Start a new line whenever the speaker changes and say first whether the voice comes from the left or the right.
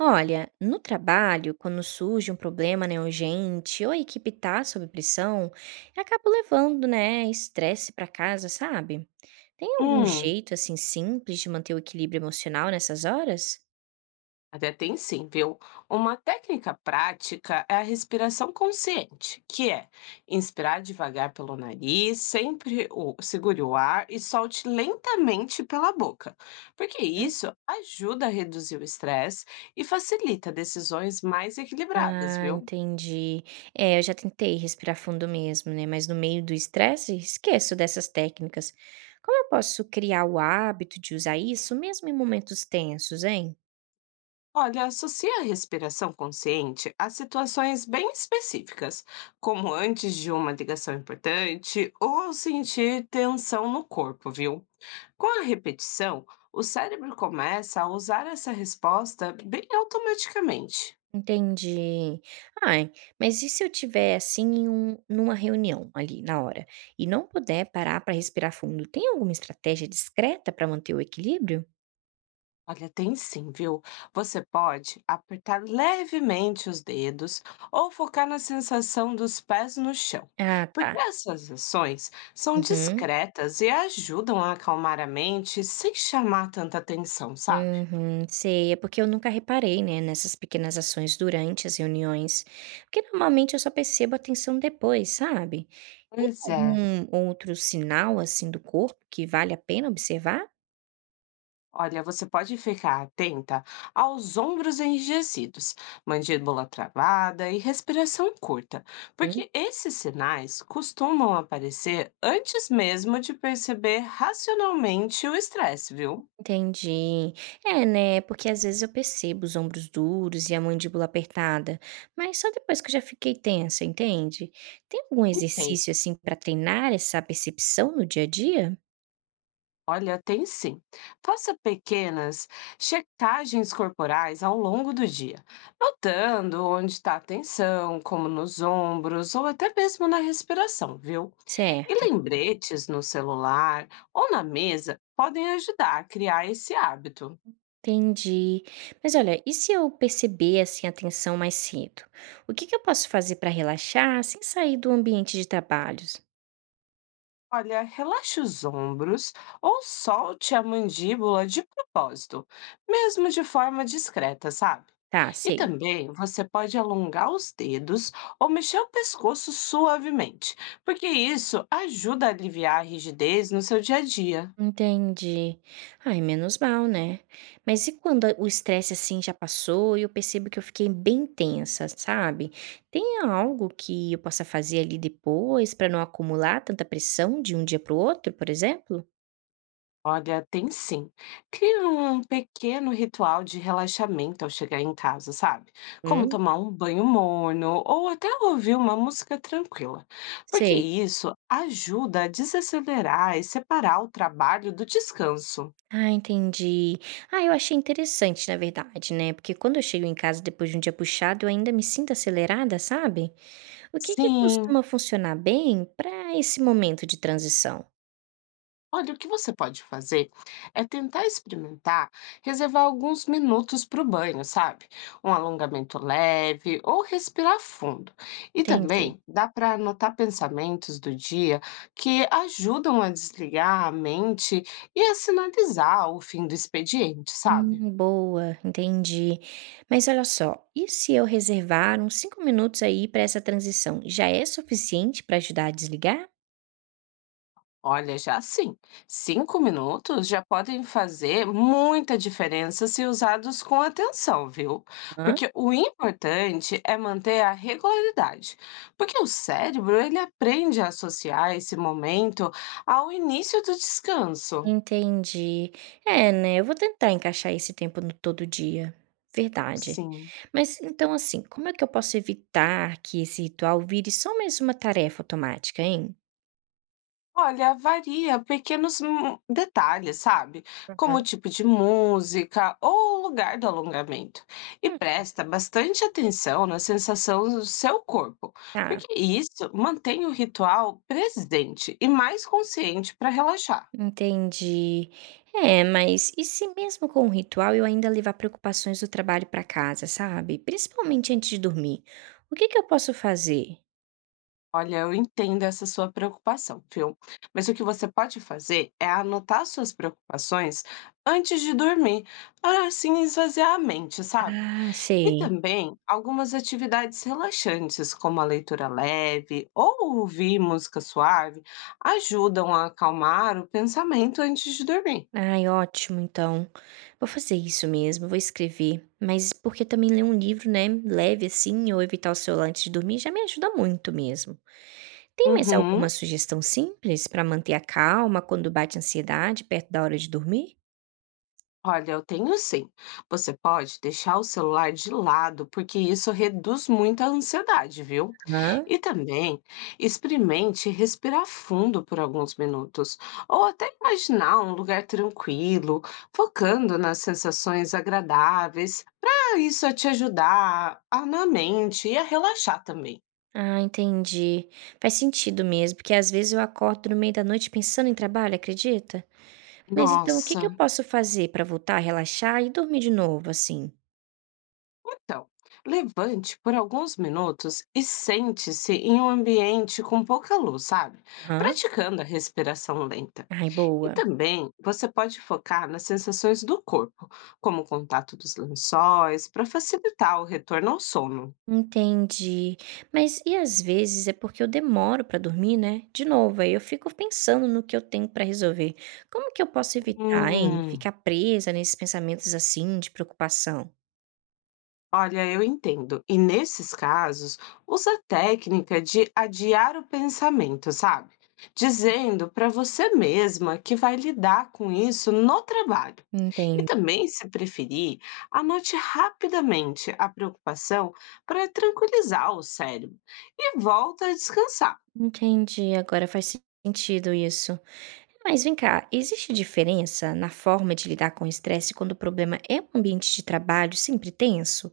right: Olha, no trabalho, quando surge um problema, né, urgente, ou a equipe tá sob pressão, eu acabo levando, né, estresse pra casa, sabe? Tem algum
left: Hum,
right: jeito assim simples de manter o equilíbrio emocional nessas horas?
left: até tem sim, viu? Uma técnica prática é a respiração consciente, que é inspirar devagar pelo nariz, segure o ar e solte lentamente pela boca, porque
right: Hum?
left: isso ajuda a reduzir o estresse e facilita decisões mais equilibradas,
right: Ah,
left: viu?
right: entendi. É, eu já tentei respirar fundo mesmo, né? Mas no meio do estresse, esqueço dessas técnicas. Como eu posso criar o hábito de usar isso mesmo em momentos tensos, hein?
left: Olha, associa a respiração consciente a situações bem específicas, como antes de uma ligação importante ou ao sentir tensão no corpo, viu? Com a repetição, o cérebro começa a usar essa resposta bem automaticamente.
right: Entendi. Ai, mas e se eu tiver assim numa reunião ali na hora e não puder parar para respirar fundo, tem alguma estratégia discreta para manter o equilíbrio?
left: Olha, tem sim, viu? Você pode apertar levemente os dedos ou focar na sensação dos pés no chão,
right: Ah,
left: porque
right: tá.
left: essas ações são
right: Uhum.
left: discretas e ajudam a acalmar a mente sem chamar tanta atenção, sabe?
right: Uhum, sei, é porque eu nunca reparei, né, nessas pequenas ações durante as reuniões, porque normalmente eu só percebo a tensão depois, sabe? Tem
left: Pois é.
right: algum outro sinal assim do corpo que vale a pena observar?
left: Olha, você pode ficar atenta aos ombros enrijecidos, mandíbula travada e respiração curta, porque esses sinais costumam aparecer antes mesmo de perceber racionalmente o estresse, viu?
right: Entendi. É, né? Porque às vezes eu percebo os ombros duros e a mandíbula apertada, mas só depois que eu já fiquei tensa, entende? Tem algum
left: Entende?
right: exercício assim para treinar essa percepção no dia a dia?
left: Olha, tem sim. Faça pequenas checagens corporais ao longo do dia, notando onde está a tensão, como nos ombros ou até mesmo na respiração, viu?
right: Certo.
left: E lembretes no celular ou na mesa podem ajudar a criar esse hábito.
right: Entendi. Mas olha, e se eu perceber assim a tensão mais cedo? O que que eu posso fazer para relaxar sem sair do ambiente de trabalhos?
left: Olha, relaxe os ombros ou solte a mandíbula de propósito, mesmo de forma discreta, sabe?
right: Tá,
left: E
right: sei.
left: também você pode alongar os dedos ou mexer o pescoço suavemente, porque isso ajuda a aliviar a rigidez no seu dia a dia.
right: Entendi. Ai, menos mal, né. Mas e quando o estresse, assim, já passou e eu percebo que eu fiquei bem tensa, sabe. Tem algo que eu possa fazer ali depois para não acumular tanta pressão de um dia para o outro, por exemplo?
left: Olha, tem sim. Cria um pequeno ritual de relaxamento ao chegar em casa, sabe? Como
right: Hum,
left: tomar um banho morno ou até ouvir uma música tranquila. Porque
right: sei.
left: isso ajuda a desacelerar e separar o trabalho do descanso.
right: Ah, entendi. Ah, eu achei interessante, na verdade, né, porque quando eu chego em casa depois de um dia puxado, eu ainda me sinto acelerada, sabe. O que que
left: Sim.
right: costuma funcionar bem para esse momento de transição?
left: Olha, o que você pode fazer é tentar experimentar reservar alguns minutos para o banho, sabe? Um alongamento leve ou respirar fundo. E
right: Entendi.
left: também dá para anotar pensamentos do dia que ajudam a desligar a mente e a sinalizar o fim do expediente, sabe?
right: Boa, entendi. Mas olha só, e se eu reservar uns 5 minutos aí para essa transição, já é suficiente para ajudar a desligar?
left: Olha, já sim, 5 minutos já podem fazer muita diferença se usados com atenção, viu?
right: Hã?
left: Porque o importante é manter a regularidade, porque o cérebro ele aprende a associar esse momento ao início do descanso.
right: Entendi. É, né? Eu vou tentar encaixar esse tempo no todo dia. Verdade.
left: Sim.
right: Mas então, assim, como é que eu posso evitar que esse ritual vire só mais uma tarefa automática, hein?
left: Olha, varia pequenos detalhes, sabe? Como
right: Uhum.
left: o tipo de música ou o lugar do alongamento. E
right: Hum,
left: presta bastante atenção na sensação do seu corpo,
right: tá.
left: porque isso mantém o ritual presente e mais consciente para relaxar.
right: Entendi. É, mas e se mesmo com o ritual eu ainda levar preocupações do trabalho para casa, sabe? Principalmente antes de dormir. O que que eu posso fazer?
left: Olha, eu entendo essa sua preocupação, viu? Mas o que você pode fazer é anotar suas preocupações antes de dormir, para assim esvaziar a mente, sabe?
right: Ah,
left: E
right: sei.
left: também algumas atividades relaxantes, como a leitura leve ou ouvir música suave, ajudam a acalmar o pensamento antes de dormir.
right: Ai, ótimo, então. Vou fazer isso mesmo, vou escrever. Mas porque também ler um livro, né, leve assim, ou evitar o celular antes de dormir, já me ajuda muito mesmo. Tem mais
left: Uhum.
right: alguma sugestão simples para manter a calma quando bate a ansiedade perto da hora de dormir?
left: Olha, eu tenho sim. Você pode deixar o celular de lado, porque isso reduz muito a ansiedade, viu? E também experimente respirar fundo por alguns minutos, ou até imaginar um lugar tranquilo, focando nas sensações agradáveis, para isso te ajudar na mente e a relaxar também.
right: Ah, entendi. Faz sentido mesmo, porque às vezes eu acordo no meio da noite pensando em trabalho, acredita? Mas então o que que
left: Nossa.
right: eu posso fazer para voltar a relaxar e dormir de novo, assim?
left: Então, levante por alguns minutos e sente-se em um ambiente com pouca luz, sabe?
right: Aham.
left: Praticando a respiração lenta.
right: Ai,
left: E
right: boa.
left: também você pode focar nas sensações do corpo, como o contato dos lençóis, para facilitar o retorno ao sono.
right: Entendi. Mas e às vezes é porque eu demoro para dormir, né? De novo, aí eu fico pensando no que eu tenho para resolver. Como que eu posso evitar, hein,
left: Hum.
right: ficar presa nesses pensamentos assim de preocupação?
left: Olha, eu entendo. E nesses casos, usa a técnica de adiar o pensamento, sabe? Dizendo para você mesma que vai lidar com isso no trabalho. E
right: Entendi.
left: também, se preferir, anote rapidamente a preocupação para tranquilizar o cérebro e volta a descansar.
right: Entendi, agora faz sentido isso. Mas vem cá, existe diferença na forma de lidar com o estresse quando o problema é um ambiente de trabalho sempre tenso?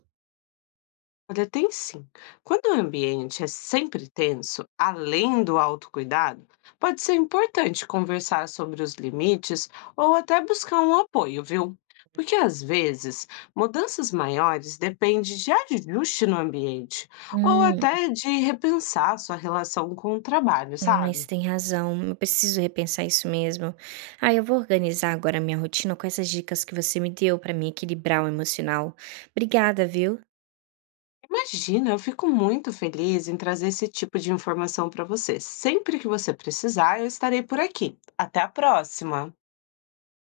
left: Olha, tem sim. Quando o ambiente é sempre tenso, além do autocuidado, pode ser importante conversar sobre os limites ou até buscar um apoio, viu? Porque às vezes mudanças maiores dependem de ajuste no ambiente ou
right: Hum,
left: até de repensar sua relação com o trabalho,
right: ai, você
left: sabe?
right: tem razão. Eu preciso repensar isso mesmo. Ah, eu vou organizar agora a minha rotina com essas dicas que você me deu para me equilibrar o emocional. Obrigada, viu?
left: Imagina, eu fico muito feliz em trazer esse tipo de informação para você. Sempre que você precisar, eu estarei por aqui. Até a próxima!